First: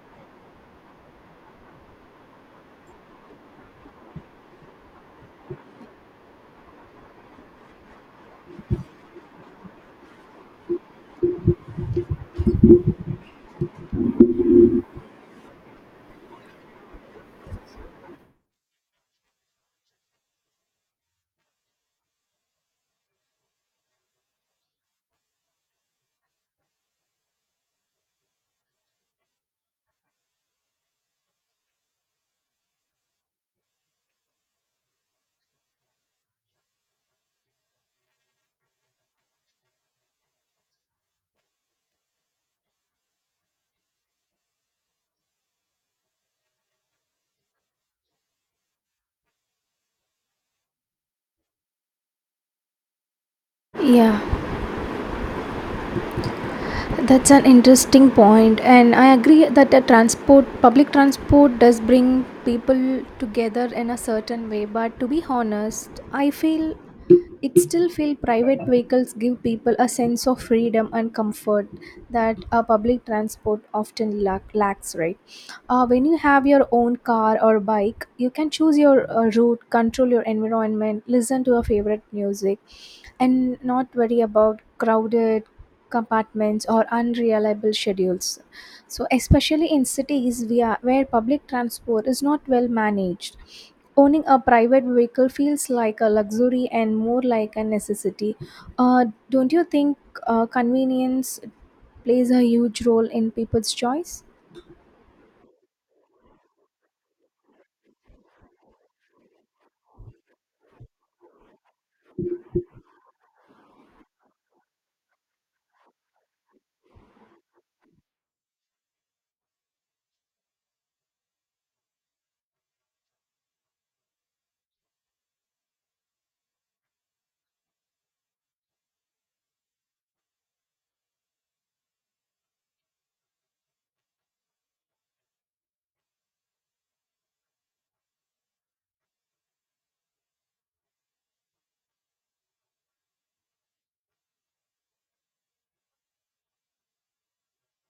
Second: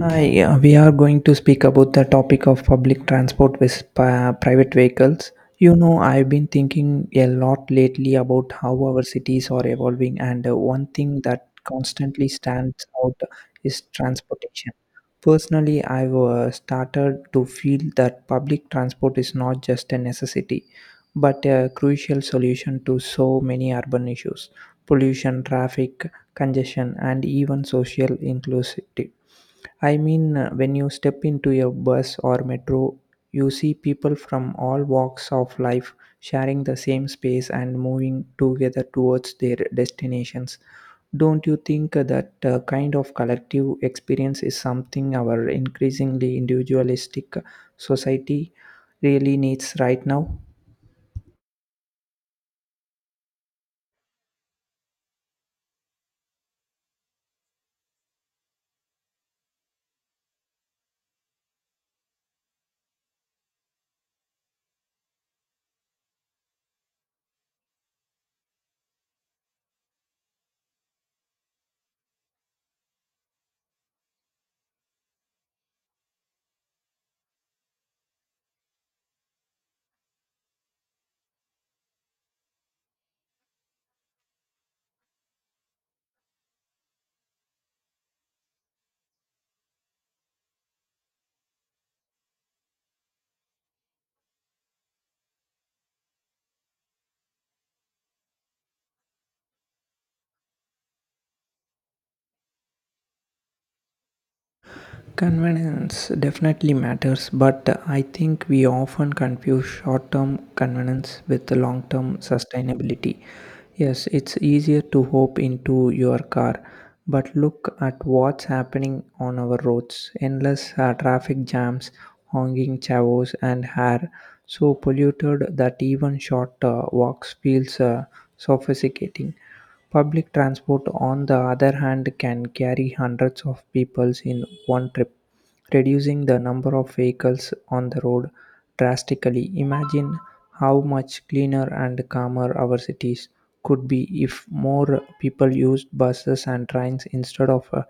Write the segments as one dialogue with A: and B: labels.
A: Hi, we are going to speak about the topic of public transport with private vehicles. You know, I've been thinking a lot lately about how our cities are evolving, and one thing that constantly stands out is transportation. Personally, I've started to feel that public transport is not just a necessity, but a crucial solution to so many urban issues pollution, traffic, congestion, and even social inclusivity. I mean, when you step into a bus or metro, you see people from all walks of life sharing the same space and moving together towards their destinations. Don't you think that kind of collective experience is something our increasingly individualistic society really needs right now?
B: Yeah, that's an interesting point, and I agree that the transport, public transport, does bring people together in a certain way. But to be honest, I feel it still feel private vehicles give people a sense of freedom and comfort that a public transport often lacks. Right? When you have your own car or bike, you can choose your route, control your environment, listen to your favorite music and not worry about crowded compartments or unreliable schedules. So especially in cities where public transport is not well managed, owning a private vehicle feels like a luxury and more like a necessity. Don't you think convenience plays a huge role in people's choice?
A: Convenience definitely matters, but I think we often confuse short term convenience with long term sustainability. Yes, it's easier to hop into your car, but look at what's happening on our roads endless traffic jams, honking chavos, and hair so polluted that even short walks feels sophisticating. Public transport, on the other hand, can carry hundreds of people in one trip, reducing the number of vehicles on the road drastically. Imagine how much cleaner and calmer our cities could be if more people used buses and trains instead of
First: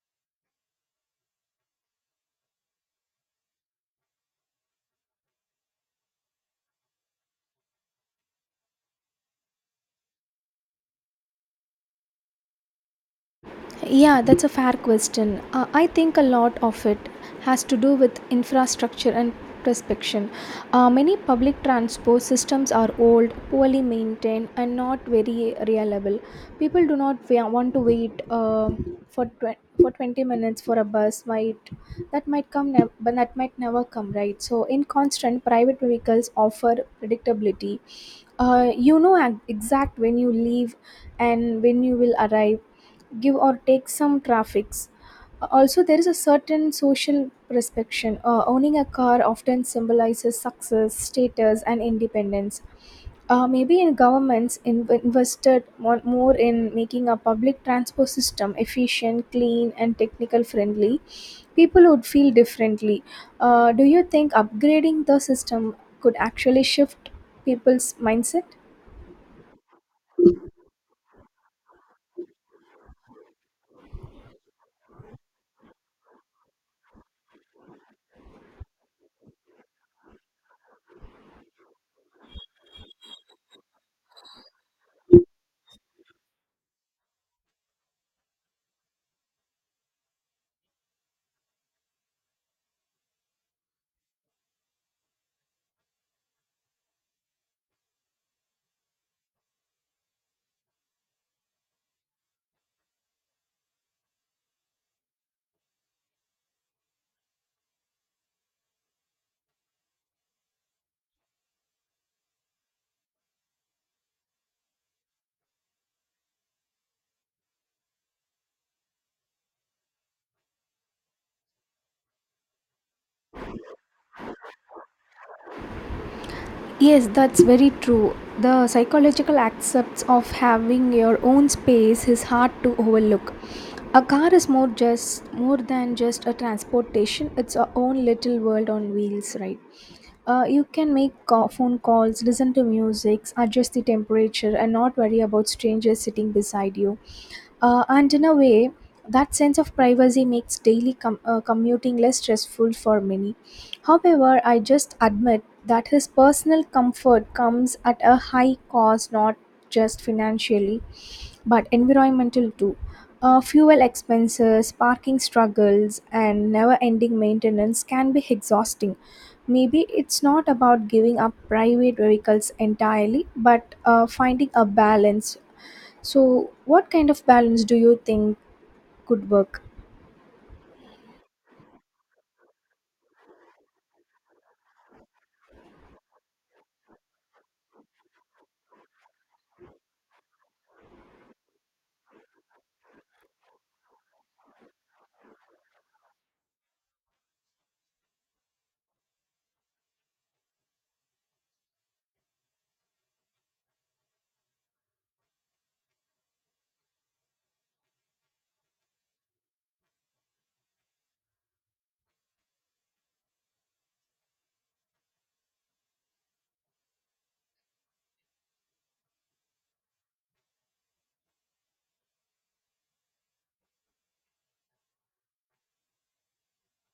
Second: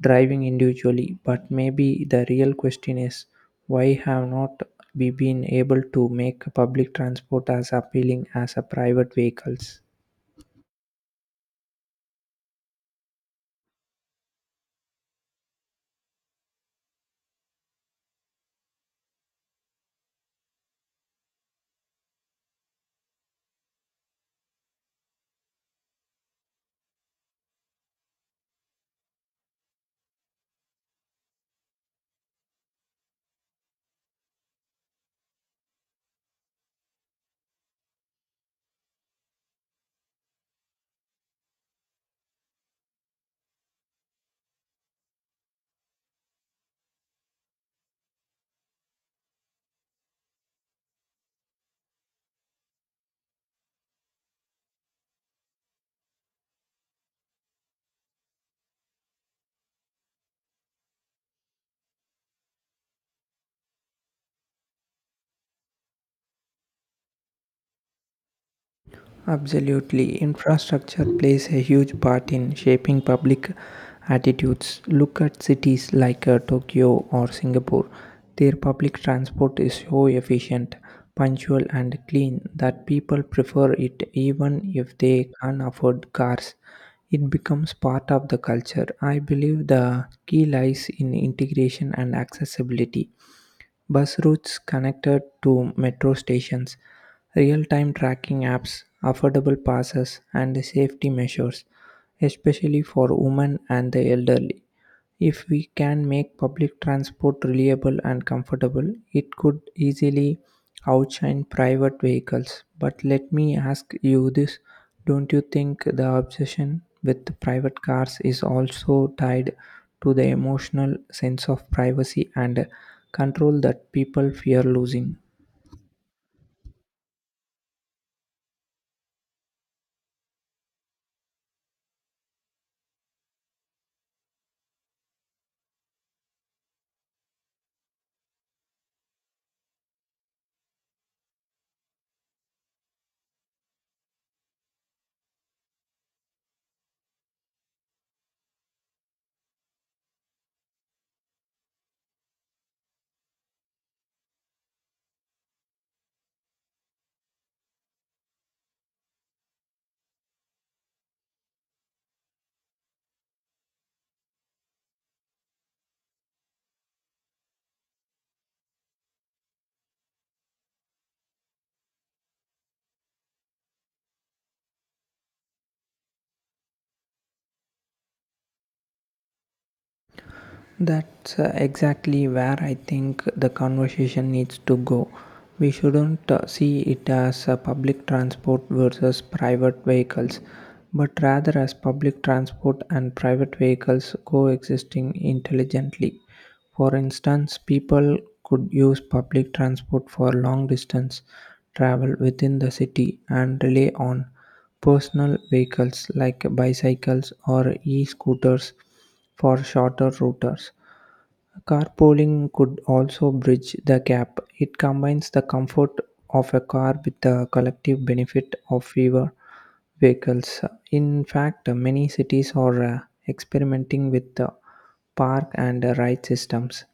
A: driving individually. But maybe the real question is why have not we been able to make public transport as appealing as a private vehicles?
B: Yeah, that's a fair question. I think a lot of it has to do with infrastructure and prospection. Many public transport systems are old, poorly maintained, and not very reliable. People do not want to wait for for 20 minutes for a bus. Might that might come, nev- but that might never come, right? So, in constant, private vehicles offer predictability. You know exact when you leave and when you will arrive, give or take some traffics. Also there is a certain social prescription. Owning a car often symbolizes success, status and independence. Maybe in governments invested more in making a public transport system efficient, clean and technical friendly, people would feel differently. Do you think upgrading the system could actually shift people's mindset?
A: Absolutely. Infrastructure plays a huge part in shaping public attitudes. Look at cities like Tokyo or Singapore. Their public transport is so efficient, punctual, and clean that people prefer it even if they can't afford cars. It becomes part of the culture. I believe the key lies in integration and accessibility. Bus routes connected to metro stations, real time tracking apps, affordable passes, and safety measures, especially for women and the elderly. If we can make public transport reliable and comfortable, it could easily outshine private vehicles. But let me ask you this, don't you think the obsession with private cars is also tied to the emotional sense of privacy and control that people fear losing?
B: Yes, that's very true. The psychological aspects of having your own space is hard to overlook. A car is more than just a transportation. It's our own little world on wheels, right? You can make phone calls, listen to music, adjust the temperature, and not worry about strangers sitting beside you. And in a way, that sense of privacy makes daily commuting less stressful for many. However, I just admit that his personal comfort comes at a high cost, not just financially, but environmental too. Fuel expenses, parking struggles, and never ending maintenance can be exhausting. Maybe it's not about giving up private vehicles entirely, but finding a balance. So, what kind of balance do you think could work?
A: That's exactly where I think the conversation needs to go. We shouldn't see it as public transport versus private vehicles, but rather as public transport and private vehicles coexisting intelligently. For instance, people could use public transport for long distance travel within the city and rely on personal vehicles like bicycles or e scooters for shorter routes. Carpooling could also bridge the gap. It combines the comfort of a car with the collective benefit of fewer vehicles. In fact, many cities are experimenting with the park and ride systems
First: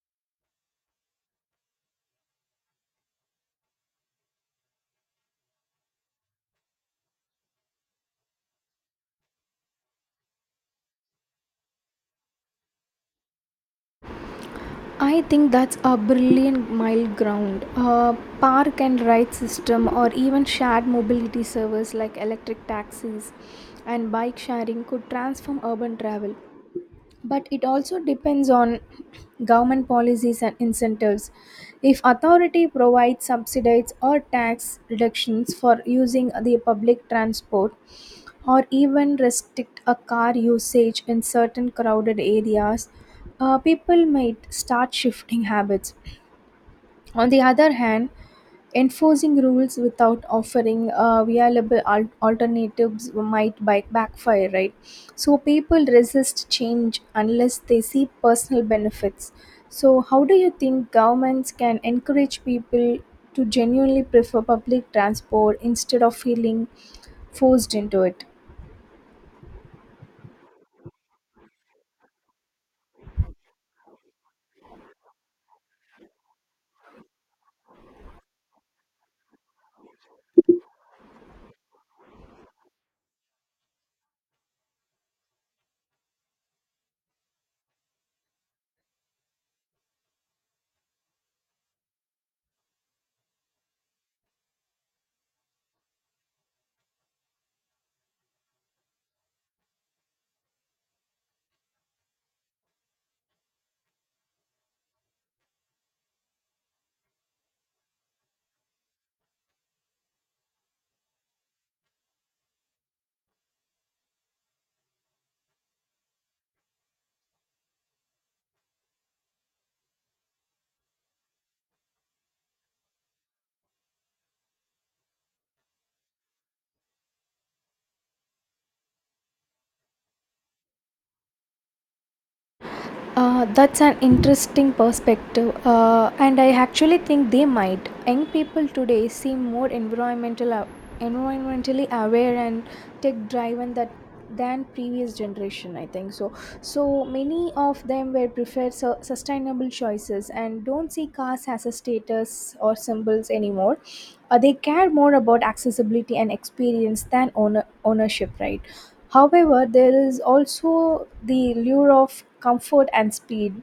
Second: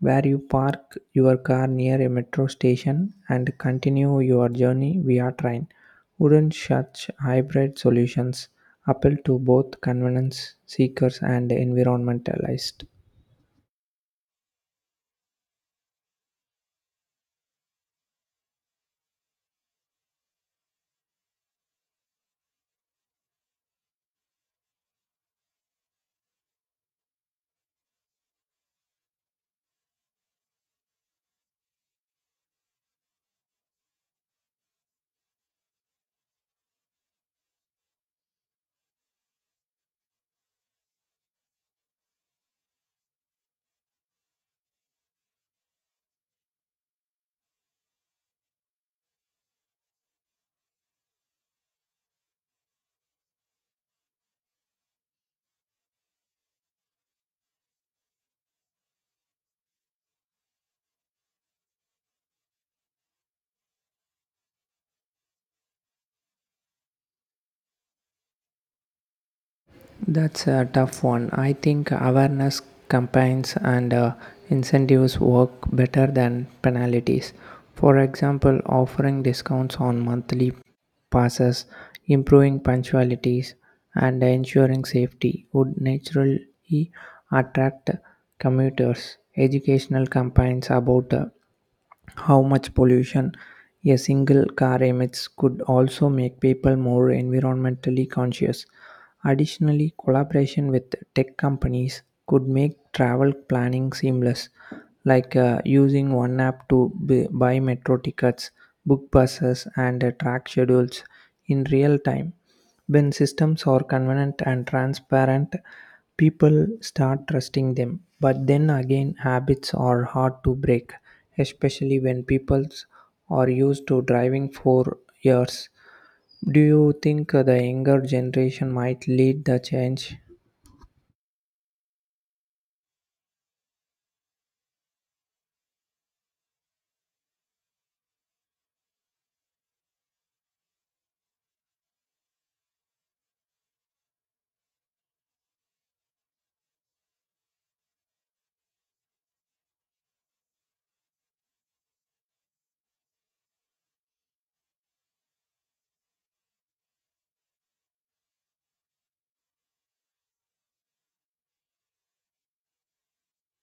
A: where you park your car near a metro station and continue your journey via train. Wouldn't such hybrid solutions appeal to both convenience seekers and environmentalists?
B: I think that's a brilliant mile ground. A park and ride system, or even shared mobility service like electric taxis and bike sharing, could transform urban travel. But it also depends on government policies and incentives. If authority provides subsidies or tax reductions for using the public transport, or even restrict a car usage in certain crowded areas, people might start shifting habits. On the other hand, enforcing rules without offering viable alternatives might backfire, right? So people resist change unless they see personal benefits. So, how do you think governments can encourage people to genuinely prefer public transport instead of feeling forced into it?
A: That's a tough one. I think awareness campaigns and incentives work better than penalties. For example, offering discounts on monthly passes, improving punctualities, and ensuring safety would naturally attract commuters. Educational campaigns about how much pollution a single car emits could also make people more environmentally conscious. Additionally, collaboration with tech companies could make travel planning seamless, like using one app to buy metro tickets, book buses, and track schedules in real time. When systems are convenient and transparent, people start trusting them. But then again, habits are hard to break, especially when people are used to driving for years. Do you think the younger generation might lead the change?
B: That's an interesting perspective, and I actually think they might. Young people today seem more environmentally aware and tech driven that than previous generation. I think so. So many of them were preferred sustainable choices and don't see cars as a status or symbols anymore. They care more about accessibility and experience than ownership, right? However, there is also the lure of comfort and speed,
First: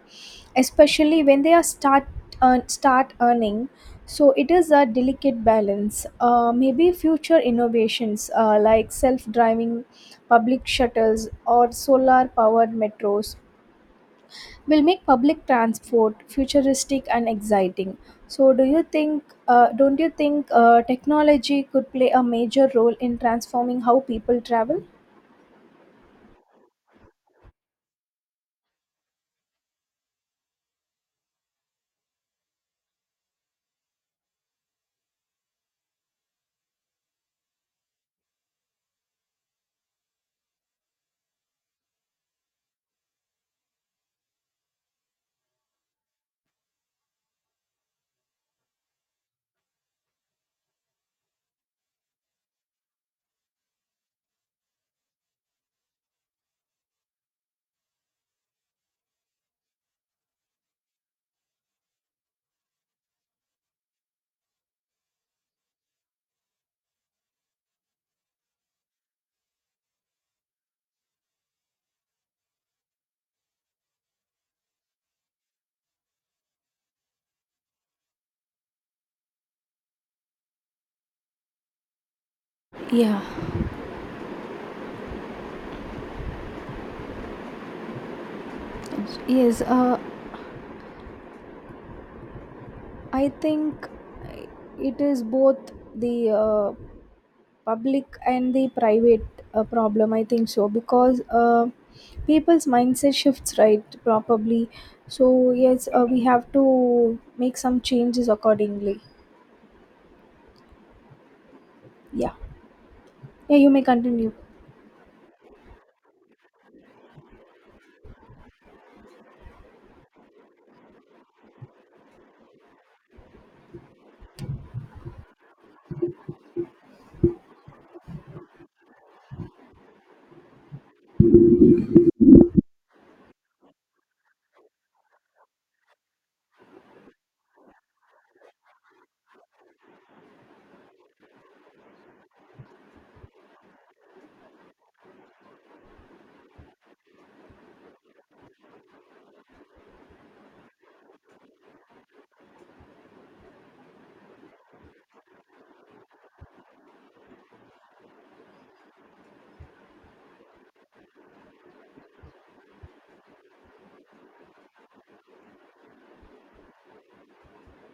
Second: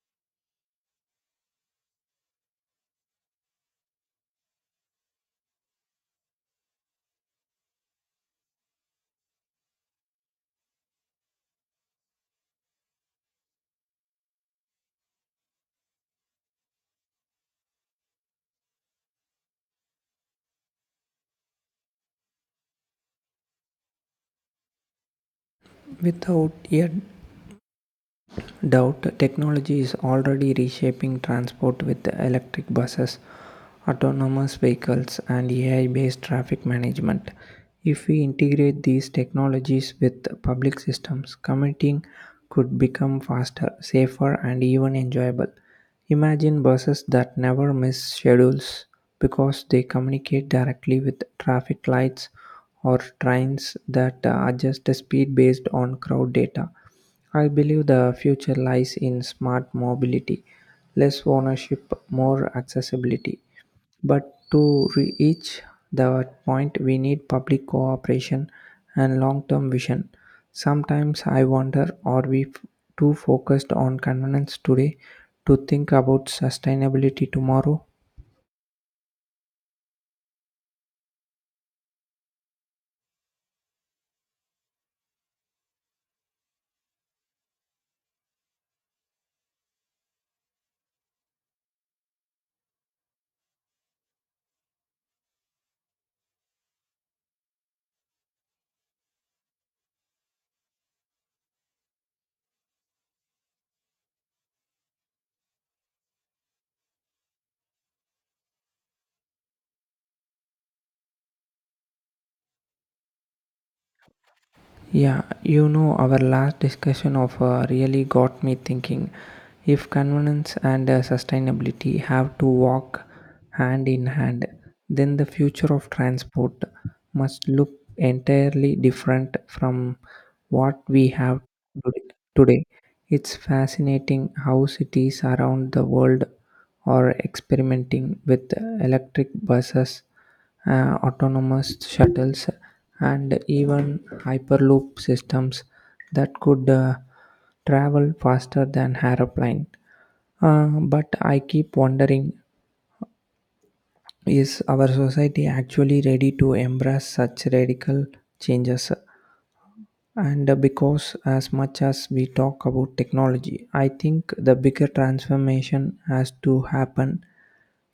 B: especially when they are start earning. So it is a delicate balance. Maybe future innovations like self-driving public shuttles or solar-powered metros will make public transport futuristic and exciting. So, do you think? Don't you think technology could play a major role in transforming how people travel?
A: Without yet doubt, technology is already reshaping transport with electric buses, autonomous vehicles, and AI based traffic management. If we integrate these technologies with public systems, commuting could become faster, safer, and even enjoyable. Imagine buses that never miss schedules because they communicate directly with traffic lights or trains that adjust the speed based on crowd data. I believe the future lies in smart mobility, less ownership, more accessibility. But to reach that point, we need public cooperation and long term vision. Sometimes I wonder, are we too focused on convenience today to think about sustainability tomorrow?
B: Yeah, Yes, I think it is both the public and the private problem. I think so because people's mindset shifts right probably. So yes, we have to make some changes accordingly. Yeah, yeah, you may continue.
A: Yeah, you know, our last discussion of really got me thinking if convenience and sustainability have to walk hand in hand, then the future of transport must look entirely different from what we have to- today. It's fascinating how cities around the world are experimenting with electric buses, autonomous shuttles, and even hyperloop systems that could travel faster than aeroplane. But I keep wondering, is our society actually ready to embrace such radical changes? And because as much as we talk about technology, I think the bigger transformation has to happen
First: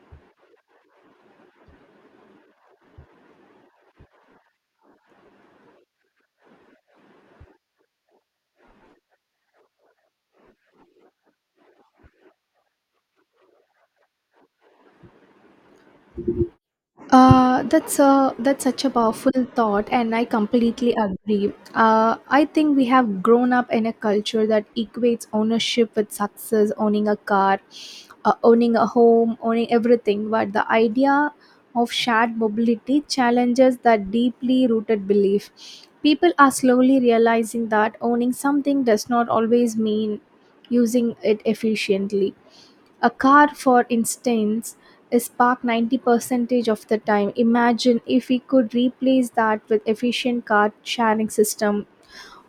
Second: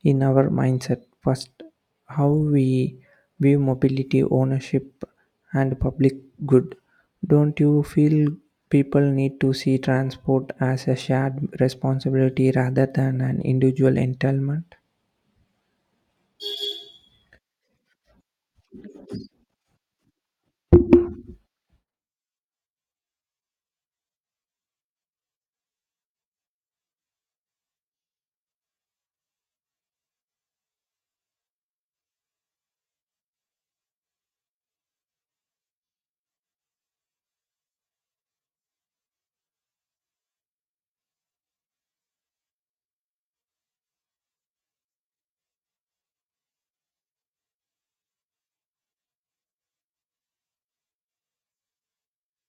A: in our mindset first. How we view mobility, ownership, and public good. Don't you feel people need to see transport as a shared responsibility rather than an individual entitlement?
B: That's such a powerful thought, and I completely agree. I think we have grown up in a culture that equates ownership with success, owning a car, owning a home, owning everything. But the idea of shared mobility challenges that deeply rooted belief. People are slowly realizing that owning something does not always mean using it efficiently. A car, for instance, is parked 90% of the time. Imagine if we could replace that with efficient car sharing system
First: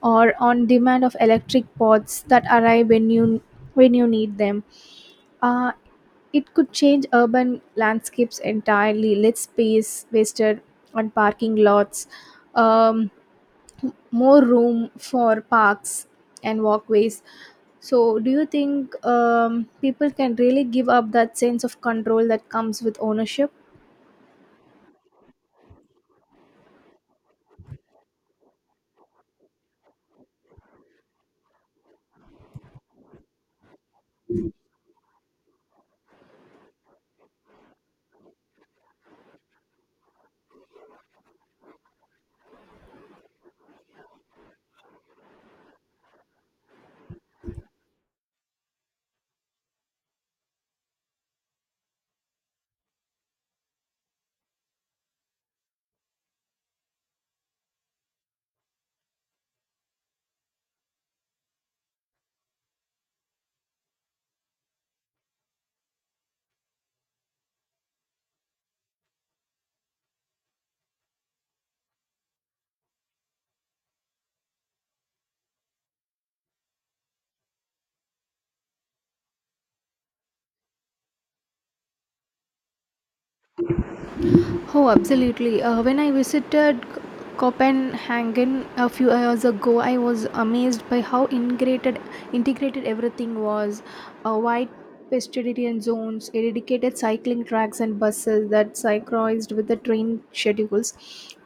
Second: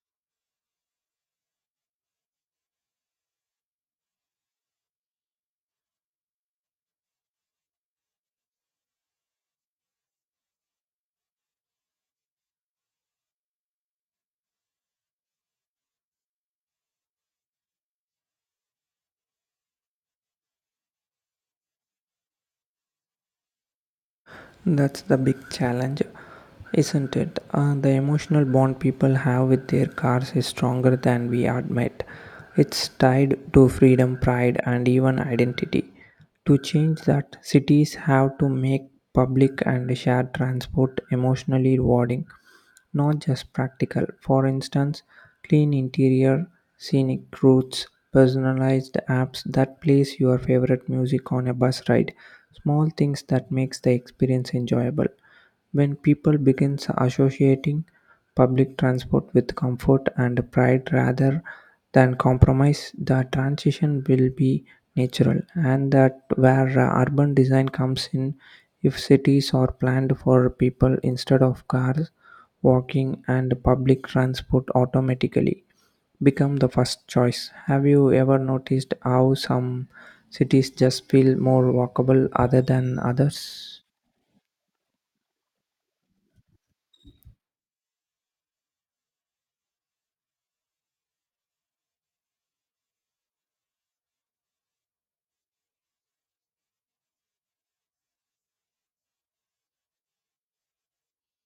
B: or on demand of electric pods that arrive when you need them. Uh, it could change urban landscapes entirely, less space wasted on parking lots, um, more room for parks and walkways. So, do you think people can really give up that sense of control that comes with ownership?
A: That's the big challenge, isn't it? The emotional bond people have with their cars is stronger than we admit. It's tied to freedom, pride, and even identity. To change that, cities have to make public and shared transport emotionally rewarding, not just practical. For instance, clean interior, scenic routes, personalized apps that plays your favorite music on a bus ride, small things that makes the experience enjoyable. When people begin associating public transport with comfort and pride rather than compromise, the transition will be natural, and that where urban design comes in. If cities are planned for people instead of cars, walking and public transport automatically become the first choice. Have you ever noticed how some cities just feel more walkable other than others?
B: Oh, absolutely. When I visited Copenhagen a few years ago, I was amazed by how integrated everything was. Wide pedestrian zones, dedicated cycling tracks, and buses that synchronized with the train schedules.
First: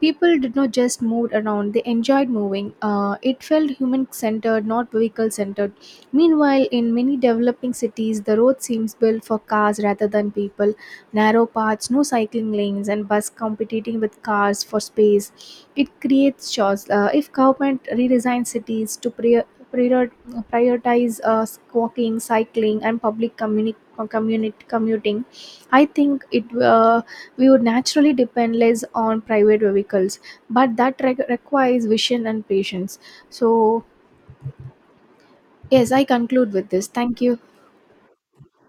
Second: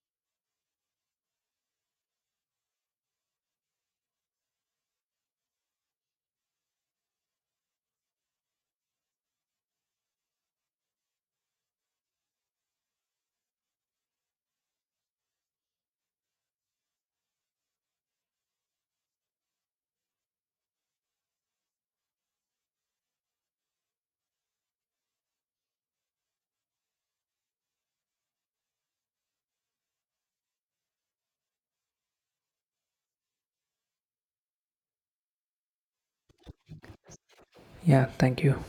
B: People did not just move around, they enjoyed moving. It felt human centered, not vehicle centered. Meanwhile, in many developing cities, the road seems built for cars rather than people, narrow paths, no cycling lanes, and bus competing with cars for space. It creates chores. If government redesigns cities to prior- prioritize walking, cycling, and public commuting, I think it we would naturally depend less on private vehicles. But that requires vision and patience. So yes, I conclude with this. Thank you.
A: Yeah, thank you.